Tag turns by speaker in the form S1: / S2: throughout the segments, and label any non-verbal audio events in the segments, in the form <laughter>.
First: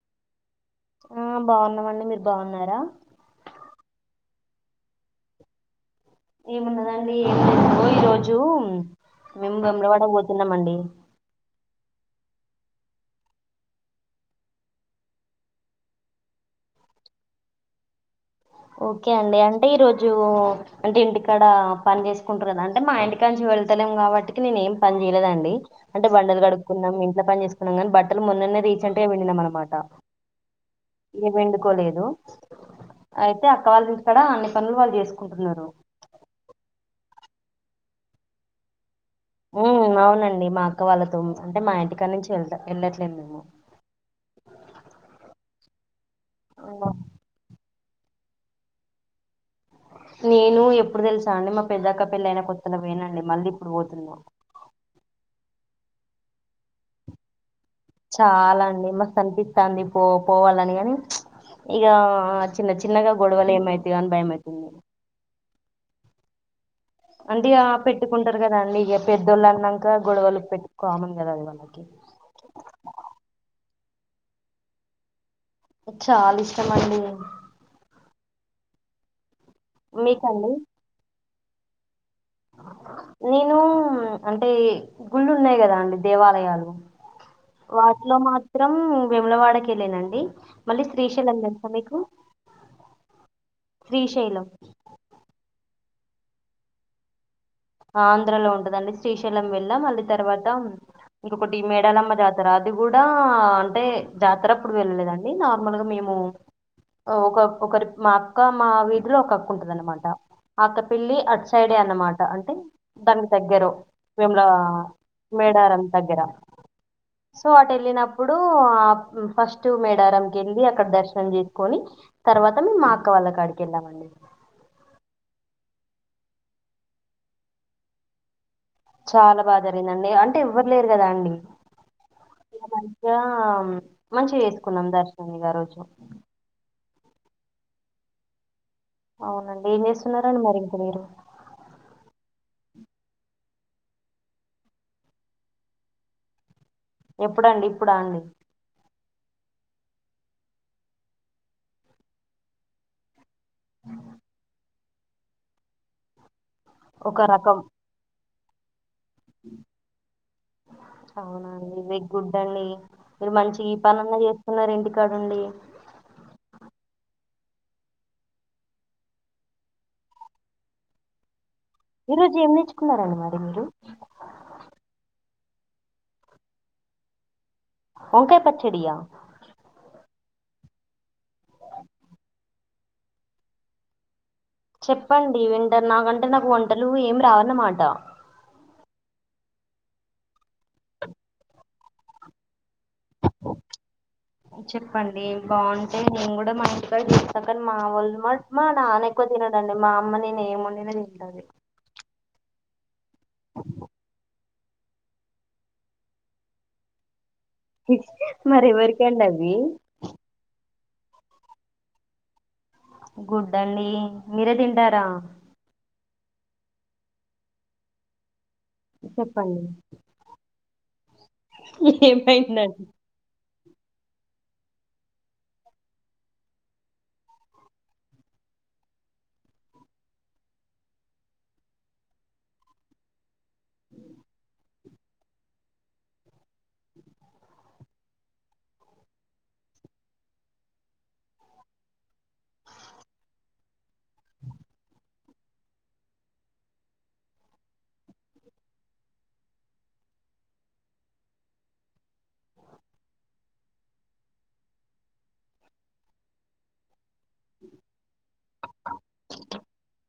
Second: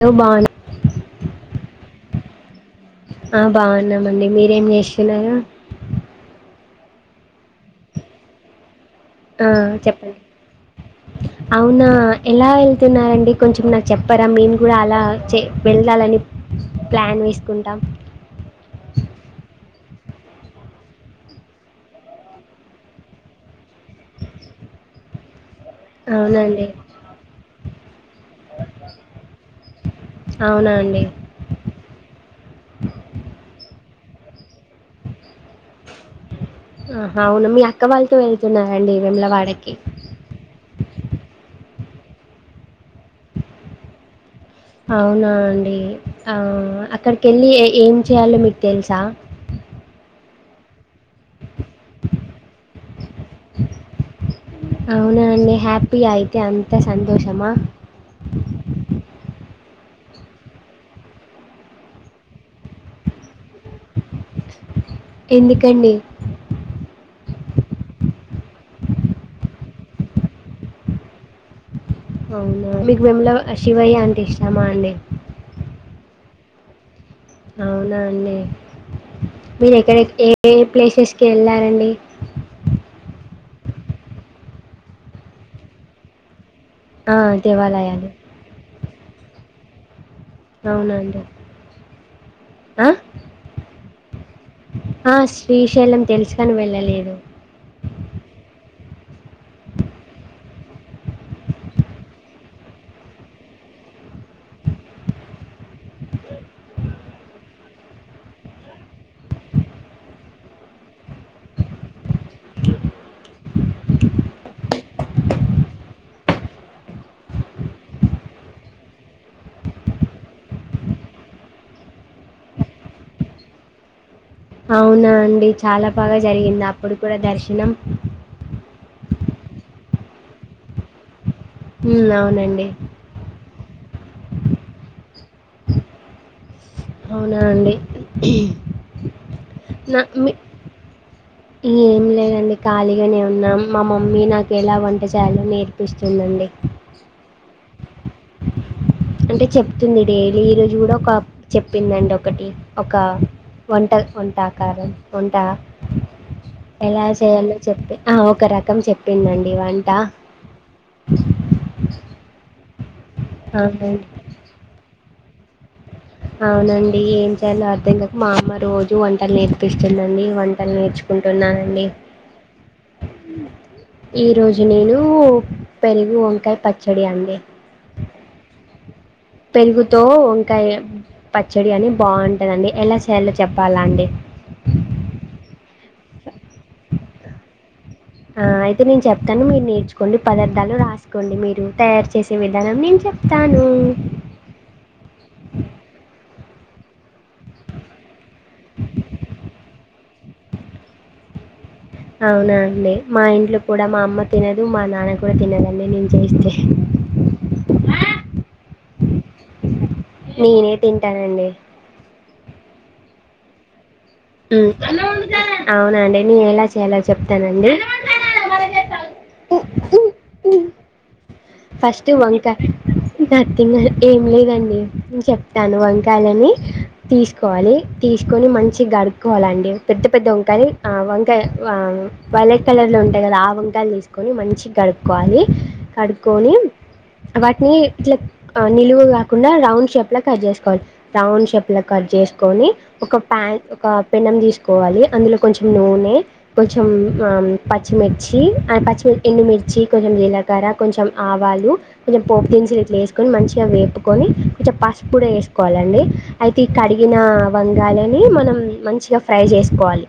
S1: దో బానే
S2: మ్మ్ బావున్నమండి మీరు బావున్నారా
S1: ఆ బావున్నామండి మీరేం జేసున్నారు
S2: ఏమున్నదండి ఏం లేదు ఈ రోజు
S1: ఆ చెప్పండి అవునా ఎలా వెళ్తున్నారండి కొంచెం నాక్ చెప్పరా మేము కూడా అలా చే వెళ్ళాలని ప్లాన్ వేస్కుంటాం.
S2: ఓకే అండి అంటే ఈ రోజు అంటే ఇంటికాడ పని చేసుకుంట్రు కదా అంటే మా ఇంటికాంచి వెళ్తలేం కాబట్టికి నేనేం పన్ చేయలేదండి. అంటే బండలు
S1: అవునండి
S2: కడుక్కున్నాం ఇంట్లో పని చేసుకున్నాం గని బట్టలు మొన్ననే రీసెంట్గా విండినాం అనమాట
S1: అవునా అండి
S2: ఇగ పిండుకోలేదు. అక్క వాళ్ళింటి కాడ అన్ని పనులు వాళ్ళు చేసుకుంటున్నారు.
S1: అహ అవునా మీ అక్క వాల్తో వెళ్తున్నారండి వేములవాడకి
S2: మ్మ్ అవునండి మా అక్క వాళ్ళతో అంటే మా ఇంటిక్ అక్కడ్నుంచి ఎల్త ఎళ్ళట్లేదు మేము
S1: అవునా అండి ఆ
S2: మేము
S1: అక్కడికెళ్ళి ఎ ఏం చేయాలో మీక్ తెల్సా
S2: నేను ఎప్పుడు తెలుసా అండి మప్ పెద్దక్క పెళ్ళైన కొత్తలో పొయ్నా అండి మళ్ళిప్పుడు వోతున్నా
S1: పి ఐతే అంత సంతోషమా
S2: చాలా అండి మస్తనిపిస్ తాంది పో పోవాలని గని ప్చ్ ఇగ చిన్న చిన్నగా గొడవలు ఏమైత్ తిగ అన్ భయమైతున్ది
S1: ఎందుకండి
S2: అంటే ఇగ పెట్టుకుంటరు కదా అండి ఇగ పెద్దోళ్ళనంక గొడవలు పెట్టు కామన్ కదా అది వాళ్ళకి
S1: అవునా మీకు వేముల శివయ్య అంటే ఇష్టమా అండి
S2: చాల్ ఇష్టమండి
S1: అవునా అండి మీరెక్కడక్ ఏ
S2: మీకండి
S1: ఏ ప్లేసెస్ కేఎల్లారండి
S2: నేను అంటే గుళ్ళు ఉన్నాయి కదా అండి దేవాలయాలు
S1: ఆ, దేవాలయాలు
S2: వాటిలో మాత్రం విములవాడకి కీ లేనండి మళ్ళీ
S1: అవునా అండి
S2: శ్రీశైలం తెల్సా మీకు
S1: ఆ?
S2: శ్రీశైలం
S1: తెలుసుకని వెళ్ళలేదు
S2: ఆంధ్రలో ఉంటదండి శ్రీశైలం వెళ్ళాం మళ్ళ తర్వాత ఇంకొకటి మేడాలమ్మ జాతర అది కూడా అంటే జాతర అప్పుడు వెళ్ళలేదండి నార్మల్గా మేము ఒక ఒకరి మా అక్క మా వీధిలో ఒక అక్క ఉంటంది అన్నమాట ఆ అక్క పెళ్లి అట్ సైడే అన్నమాట అంటే అంటే దాని దగ్గరో మేము మేడారం దగ్గర సో అటు వెళ్ళినప్పుడు ఆ ఫస్ట్ మేడారంకి వెళ్ళి అక్కడ దర్శనం చేసుకొని తర్వాత మేము మా అక్క వాళ్ళ కాడికి వెళ్ళామండి
S1: అవునా అండి చాలా బాగా జరిగింది అప్పుడు కూడా దర్శనం
S2: చాలా బాగా జరిగిందండి అంటే ఎవ్వరు లేరు కదా అండి
S1: ఉమ్,
S2: ఏ
S1: అవునండి
S2: మధ్య మంచిగా వేసుకున్నాం దర్శనిగా ఆ రోజు
S1: అవునా అండి
S2: అవునండి ఏం
S1: నా
S2: చేస్తున్నారండి మరి ఇంక మీరు
S1: ఏం లేదండి ఖాళీగానే ఉన్నాం మా మమ్మీ నాకు ఎలా వంట చేయాలో నేర్పిస్తుందండి
S2: ఎప్పుడండి ఇప్పుడా అండి
S1: అంటే చెప్తుంది డైలీ ఈ రోజు కూడా ఒక చెప్పిందండి ఒకటి ఒక వంటల్ వంటాకారం వంటా ఎలా
S2: ఒక
S1: చేయయాలో
S2: రకం
S1: చెప్తె ఆ ఒ ఒక రకం చెప్
S2: అవునండి వెగ్ గుడ్డ్ అండి మీరు మంచి గ ఈ
S1: అవునండి
S2: పనన్నా చేస్తున్నార్ అండి తడండి
S1: అవునండి ఏం చేయాలో అర్థందుకు మా అమ్మ రోజు వంటలు నేర్పిస్తుందండి వంటలు నేర్చుకుంటున్నాను
S2: ఈ రోజు ఏం నేర్చుకున్నార అండి మరి మీరు
S1: ఈరోజు నేను పెరుగు వంకాయ పచ్చడి అండి
S2: బంకాయ పచ్చడియా
S1: పెరుగుతో బంయకా పచ్చడి అని బాగుంటదండి ఎలా చేయాలో చెప్పాలా అండి
S2: చెప్పండి వింటర్ నాకంటే నాకు వంటలు ఏమి రావనన్నమాట
S1: ఆ అయితే నేను చెప్తాను మీరు నేర్చుకోండి పదార్థాలు రాసుకోండి మీరు తయారు చేసే వెళ థనం నేను చెప్తాను
S2: చెప్పండి బాగుంటే నేను మా ఇంటికాడ చస్తకం మావల్మ మట్ మా నాన్న ఎక్కువ తినడం అే మా అమ్మ నేను ఏం బండిన తింటది
S1: అవునా అండి మా ఇంట్లో కూడా మా అమ్మ తో తినదు మా నాన్న కూడా తినదండి నేను చేస్తే
S2: మరి ఎవరీకండావి
S1: నేనే తింటానండి
S2: గుడ్ డండి
S1: అవునండి నేన్ ఎలా చేయాలో చెప్తానండి
S2: చెప్పండి
S1: ఫస్ట్ వంకాయ్
S2: ఏమైందండి
S1: ఏం లేదండి. నను చెప్తాను వంకాయలని తీసుకోవాలి. తీసుకొని మంచిగా గడుక్కోవాలండి. పెద్ద పెద్ద వంకాయలు, వంకాయ వైలెట్ కలర్ లో ఉంటాయి కదా ఆ వంకాయలు తీసుకొని మంచిగా గడు క్కోవాలి కడు వాటిని ఇట్లా నిలువు కాకుండా రౌండ్ షేప్లా కట్ చేసుకోవాలి. రౌండ్ షేప్లా కట్ చేసుకని ఒక ప్యాన్, ఒక పెనం తీసుకోవాలి. అందులో కొంచం నూనె కొంచం పచ్చిమిర్చి ఆ ఎండు మిర్చి కొంచం జీలకర్ర కొంచెం ఆవాలు కొంచెం పోపు దినుసులు ఇట్లా యేసుకొని మంచిగా వేంపుకొని కొంచెం పసుపు కూడా వేసుకోవాలండి. అయితే ఈ కడిగిన వంగాయలని మనం మంచిగా ఫ్రై చేసుకోవాలి.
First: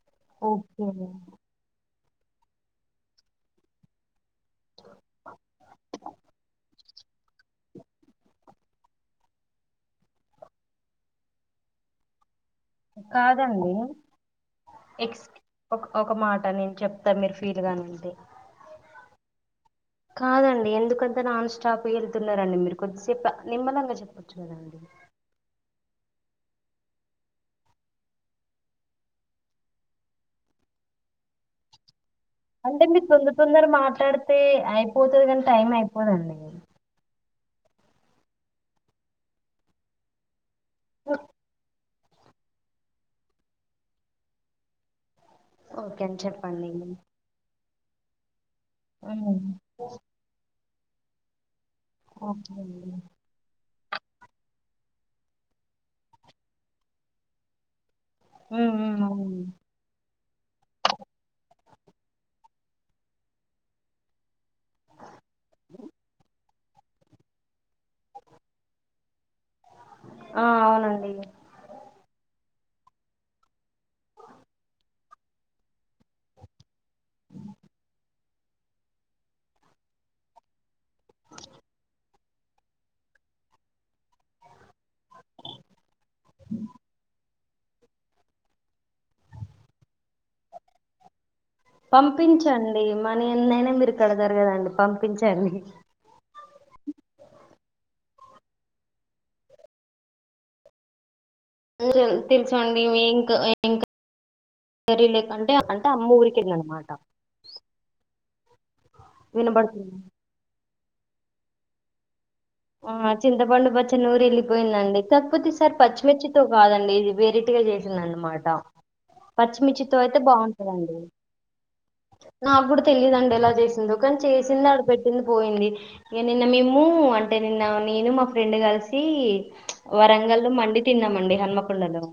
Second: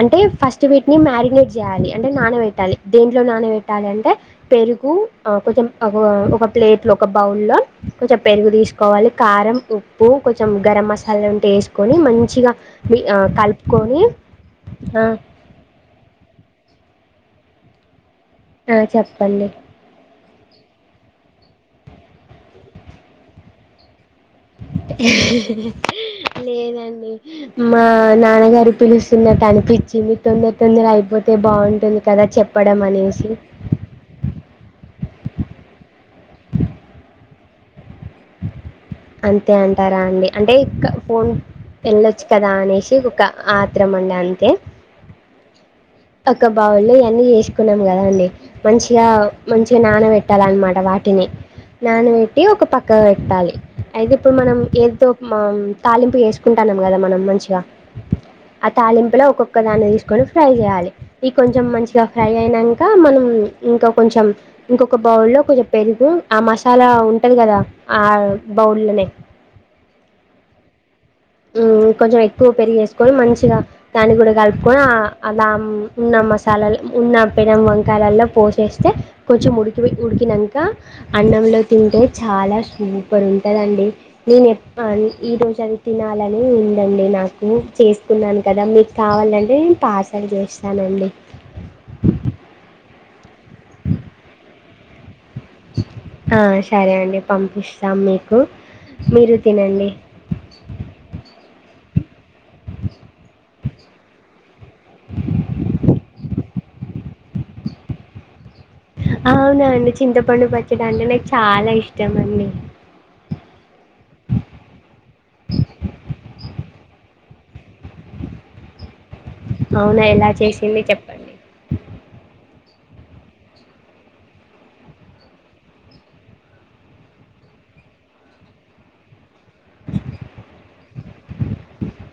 S1: అంటే ఫస్ట్
S2: ఓకే
S1: వీటిని మ్యారినేట్ చేయాలి అంటే నానబెట్టాలి. దేంట్లో నానబెట్టాలి అంటే పెరుగు కొంచెం ఒక ప్లేట్లో ఒక బౌల్లో కొంచెం పెరుగు తీసుకోవాలి. కారం ఉప్పు కొంచెం గరం మసాలా ఉంటే వేసుకొని మంచిగా మి- ఆ,
S2: కాదండి.
S1: కలుపుకొని ఆ,
S2: ఎక్స్ ఒక మాట నేను చెప్తా. అంత మీరు ఫీల్ గాను ఉంది
S1: ఆ చెప్పండి
S2: కాదండి. ఎందుకంతా నాన్ స్టాప్ వెళ్తున్నారండి. మీరు కొద్దిసేపు నిమ్మలంగా చెప్
S1: లేదండి. మా నాన్నగారు పిలుస్తున్నట్టు అనిపించింది. తొందర తొందర అయిపోతే బాగుంటుంది. కదా చెప్పడం
S2: అంటే మీరు
S1: అనేసి
S2: తొందర, తొందర మాట్లాడితే అయిపోతుంది. కానీ టైం అయిపోదండి.
S1: అంతే అంటారా అండి. అంటే <unintelligible> ఫోన్ వెళ్ళొచ్చు. కదా అనేసి ఒక ఆత్రం అండి అంతే
S2: ఓకే అండి
S1: అక్క
S2: చెప్పండి
S1: బావలో ఇయ్ అన్ని కున్నాం కదా అండి మంచిగా
S2: ఉమ్,
S1: మంచిగా నాన పెట్టాలన్నమాట వాటిని నాన పెట్టి
S2: ఓకే
S1: ఒక
S2: అండి
S1: పక్ ట్టాలి. అయితే ఇప్పుడు మనం ఏదో తాలింపు వేసుకుంటాన్నాం. కదా మనం మంచిగా ఆ
S2: ఉమ్, ఉమ్,
S1: తాలింపులో
S2: అవును.
S1: ఒక్కొక్క దాన్ని తీసుకొని ఫ్రై చేయాలి. ఇది కొంచెం మంచి గా ఫ్రై ఐనంకా మనం ఇంకా కొంచెం ఇంకొక బౌల్ లో కొంచె పెరుగు అ మస్ చాలా ఉంటది కదా ఆ బౌల్లనే
S2: ఆ, అవునండి
S1: మ్మ్ కొంచెం ఎక్కువ పెరుగు ఎస్కొని మంచిగ దాన్ని కూడా కలుపుకొని ఆ అలా ఉన్న మసాలల్ ఉన్న పెనం వంకాయ్లల్లో పోసేస్తే కొంచెం ఉడికి ఉడికినంక అన్నంలో తింటే చాలా సూపర్ ఉంటదండి, నేనెప్ అనీ ఈ రోజది అలానే ఉందండి నా నాకు చేసుకున్నాను కదా, మీకావాలంటే నేన్ పార్సల్ చేస్తానండి.
S2: పంపించండి మ నీ ఏన్నైనా మీరు కడతారు కదండీ. పంపించ్ సర్నీ
S1: ఆ సరే అండి పంపిస్తాం మీకు మీరు తినండి.
S2: <inaudible> తెలుసు అండి, మీ ఇంక్ ఇంక రిలేకంటే అంటే అమ్మ వూరికేల్నాన్ మాట
S1: అవ్ నా అండి చింత పండు పచ్ చ్చడి అంటే నాక్ చాలా ఇష్టం అండి.
S2: ఆ చింతపండు పచ్చడి నూరెళ్ళిపోయిందండి. తప్పోతే ఈ సారి పచ్చిమిర్చితో కాదండి, ఇది వేరటిగా జెస్ సిందన్నమాట పచ్చిమిర్చితో
S1: అవునా
S2: ఐతే
S1: ఎలా చేసింది
S2: బావుంటదండి.
S1: చెప్పండి
S2: అప్పుడు తెలీదండి ఎలా చేసిందో, కన్ చేసిందాడ పెట్టింది పోయింది. ఇగ నిన్న మేము అంటే నిన్న నేను మా ఫ్రెండ్ కలిసి ప్చ్ వరంగల్లు మండి తిన్నామండి. హన్మకొండలో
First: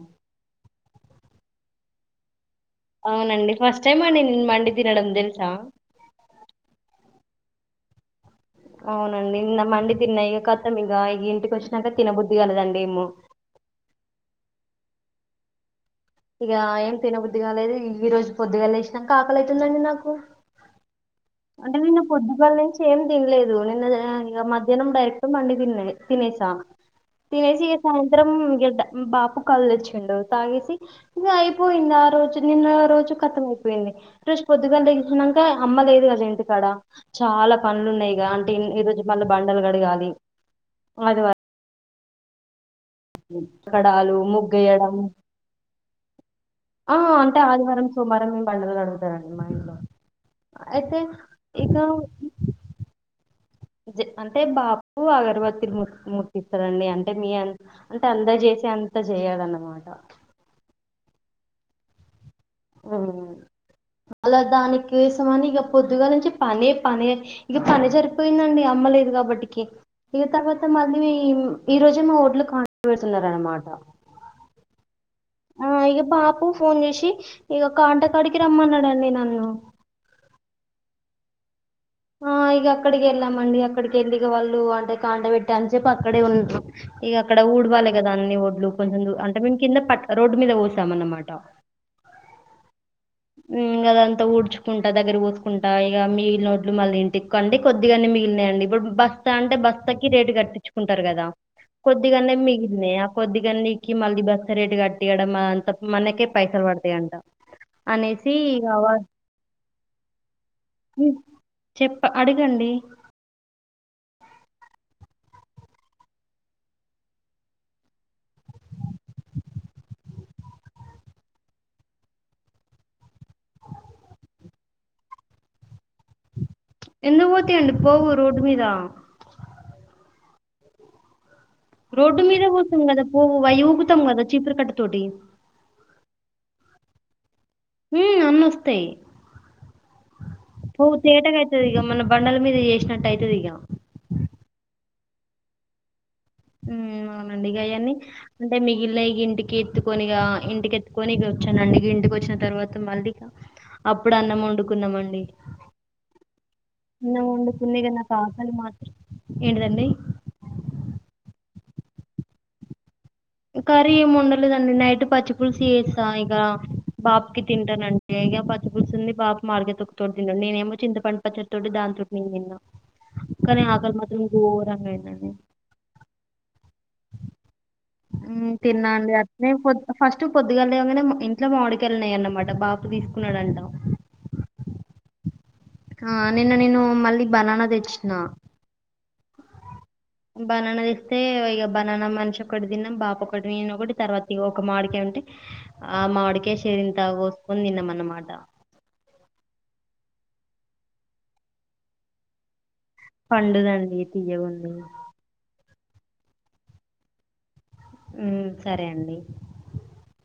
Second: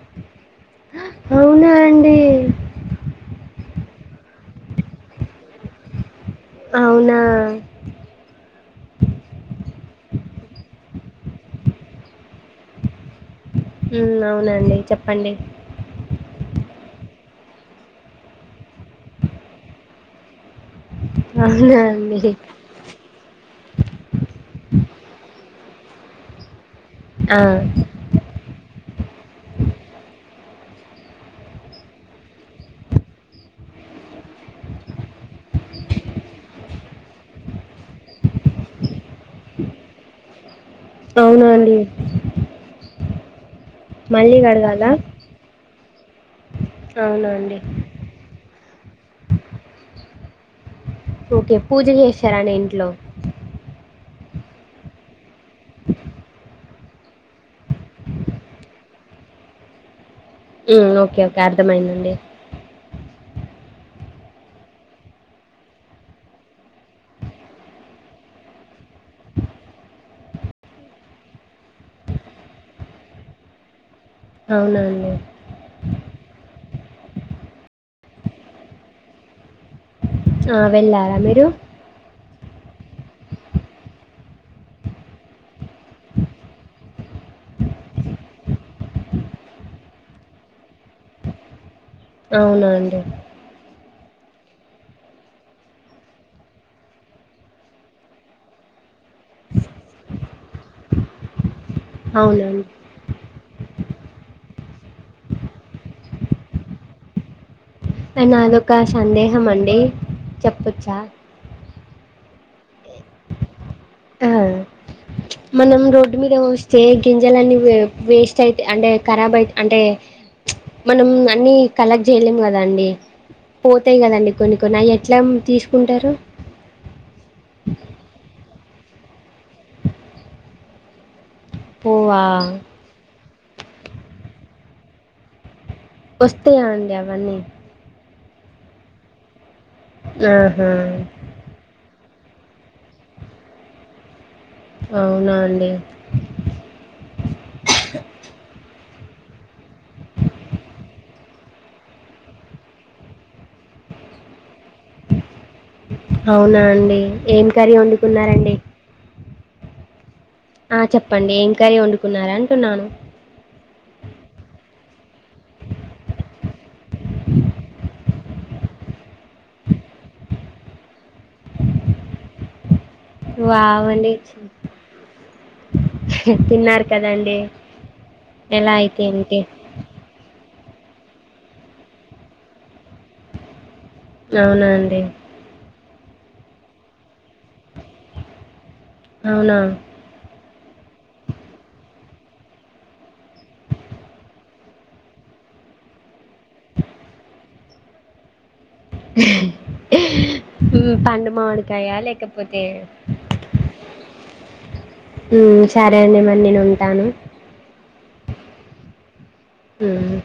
S1: హ అవునా అండి
S2: అవునండి ఫస్ట్ టైం అండి నేను మండి తినడం తెలుసా
S1: అవునా
S2: అవునండి నిన్న మండి తిన్నా ఇగ కతం ఇగ ఇంటికి వచ్చినాక తినబుద్ధి కాలేదండి ఏమో
S1: మ్మ్ అవునండి చెప్పండి
S2: ఇగ ఏం తినబుద్దిి కాలేదు, ఈ రోజు పొద్దుగాలేసినంక ఆకలైతుందండి నాకు అంటే
S1: అవునా
S2: నిన్న
S1: అండి
S2: పొద్దుగాల్ నుంచి ఏం తిన్లేదు నిన్న ఆ ఇంగ మధ్యాహ్నం డైరెక్ట్ మండి తిన్నా నే తినేసా
S1: ఆ!
S2: తినేసి ఇగ సాయంత్రం గెడ్డ బాపు కళ్ తెచ్చిండు. తాగేసి ఇగ ఐపోయింది. ఆ రోజు నిన్న రోజు కథమైపోయింది. ఫ్రెష్ పొద్దుగాల లేగిసినంక అమ్మలేదు కద్ జే ఇంటికాడ చాలా పనులున్నాయిగా అంటే ఈ రోజు మళ్ళీ బండలు కాడగాలి
S1: అవునా అండీ
S2: కడాలు
S1: మళ్ళీ కడగాలా
S2: ముగ్గేయడం, ఆ
S1: అవునా
S2: అంటే
S1: అండి
S2: ఆదివారం సోమవారంమే బండాలు కడుగుతారండి మా ఇంట్లో అయితే
S1: ఓకే
S2: ఇక
S1: పూజ చేశారా అండి ఇంట్లో
S2: అంటే బాపు ఆగర్వత్ అగర్వత్ ముట్టిస్తారండి. అంటే మీ అన్ అంటే అంత చేసి అంత చేయాలన్నమాట
S1: ఓకే ఓకే అర్థమైందండి
S2: ఊ అలా దానికోసమని ఇక పొద్దుగా నుంచి పనే పని ఇక పని సరిపోయిందండి. అమ్మలేదు కాబట్టికి ఇక తర్వాత మళ్ళీ ఈ రోజే మా ఓట్లు కాంటకడ్ వెడుతున్నారనమాట
S1: అవునాండి
S2: ఆ ఇక బాపు ఫోన్ చేసి ఇక కాంటకాడికి రమ్మన్నాడండి. నన్ను
S1: ఆ వెళ్లారామీరు
S2: ఆ ఇక అక్కడికి వెళ్ళామండి. అక్కడికి వెళ్ళిగ వాళ్ళు అంటే కాండ పెట్టి అని చెప్పి అక్కడే ఉండు. ఇక అక్కడ ఊడవాలి కదా అన్ని ఒడ్లు కొంచెం అంటే మేము కింద పట్ట రోడ్డు మీద పోసాం అన్నమాట.
S1: అవునా అండి
S2: ఊ గదంతా ఉడ్చుకుంట దగ్గరకు పోస్కుంటా ఇగ మిగిలినోడ్లు మళ్ళీ ఇంటికండి కొద్దిగన్ని మిగిలినయండి ఇప్పుడు బస్తా అంటే బస్తాకి రేటు కట్టించుకుంటారు. కదా కొద్దిగన్నె
S1: అవునండి
S2: మిగిలినాయి ఆ కొద్దిగన్నికీ మళ్ళీ బస్ రేటు కట్టి ఇయడం అదంత మనకే పైసలు పడతాయంట అనేసి ఇగ
S1: నాదొక సందేహం అండి చెప్పచ్చా
S2: చెప్ప్ అడగండి
S1: ఆ మనం రోడ్డు మీద వోస్తే గింజలన్నీ వే వేస్ట్ అయితయి అంటే కరాబ్ అయి అంటే ప్చే మనం అన్ని కలెక్ట్ చేయలేం కదా అండి పోతాయి కదండి కొన్ని కొన్ని అవి ఎట్లా తీసుకుంటారు
S2: అ రోడ్
S1: పోవా
S2: మీద పోసం కదా పో పోవు అయ్యి ఊకుతం కదా చిపిరికట్టతోటి
S1: వస్తయ్యా అండి అవన్నీ
S2: హు అన్ని వస్తాయ్
S1: ఆహా
S2: హో తేటగయితదిగా ఇగ మనం బండల మీద చేసినట్టు అయితదిగా
S1: అవునా అండి
S2: ఇలాగ్ ఇంటికి ఎత్తుకొని ఇగా ఇంటికి ఎత్తుకొనిగా వచ్చానండి ఇంటికి వచ్చిన తర్వాత మళ్ళీక అప్పుడు అన్నం వండుకొని
S1: అవునా అండి
S2: అన్నం
S1: ఏం కర్రీ
S2: వండుకుని ఇక నాకు ఆకలి
S1: వండుకున్నారండి.
S2: మాత్రం ఏంటిదండి.
S1: ఆ చెప్పండి ఏం కర్రీ వండుకున్నారా అంటున్నాను.
S2: కర్రీ ఏం వండలేదండి నైట్ పచ్చి పులుసు చేసా ఇక బాప్కి తింటానంటే ఇక పచ్చిపులుసు ఉంది బాపు మాడికాయ తొక్కతో తింటాడు నేనేమో చింతపండు పచ్చడతో దానితోటి నేను తిన్నా కానీ
S1: వావ్
S2: ఆకలి
S1: అండి.
S2: మాత్రం ఘోరంగా అయిందండి.
S1: ఆహ్ తిన్నారు కదండి.
S2: హ్మ్
S1: ఎలా అయితే
S2: తిన్నాండి
S1: ఏంటి
S2: అట్ట్నె ఫస్ట్ పొద్దుగాలి లేవంగానే ఇంట్లో మామిడికాయలు ఉన్నాయన్నమాట బాపు తీసుకున్నాడు అంటా
S1: అవునా అండి
S2: ఆ నిన్న నేను మళ్ళీ బనానా తెచ్చిన
S1: అవునా
S2: బనానా తెస్తే ఇక బనానా మనిషికి ఒకటి తిన్నాం బాపు ఒకటి నేన్ ఒకటి తర్వాత ఇగొ ఒక మామిడికాయ్ ఉంటే ఆ మామిడికాయ్ చెరింత కోసుకొని తిన్నాం అన్నమాట
S1: హేహే హ్మ్ పండు మామిడికాయా లేకపోతే
S2: పండుదండి తీయ్యగుంది
S1: ఉమ్, సరే అండి నేను ఉంటాను
S2: హ్మ్ సరే అండి
S1: ఉమ్.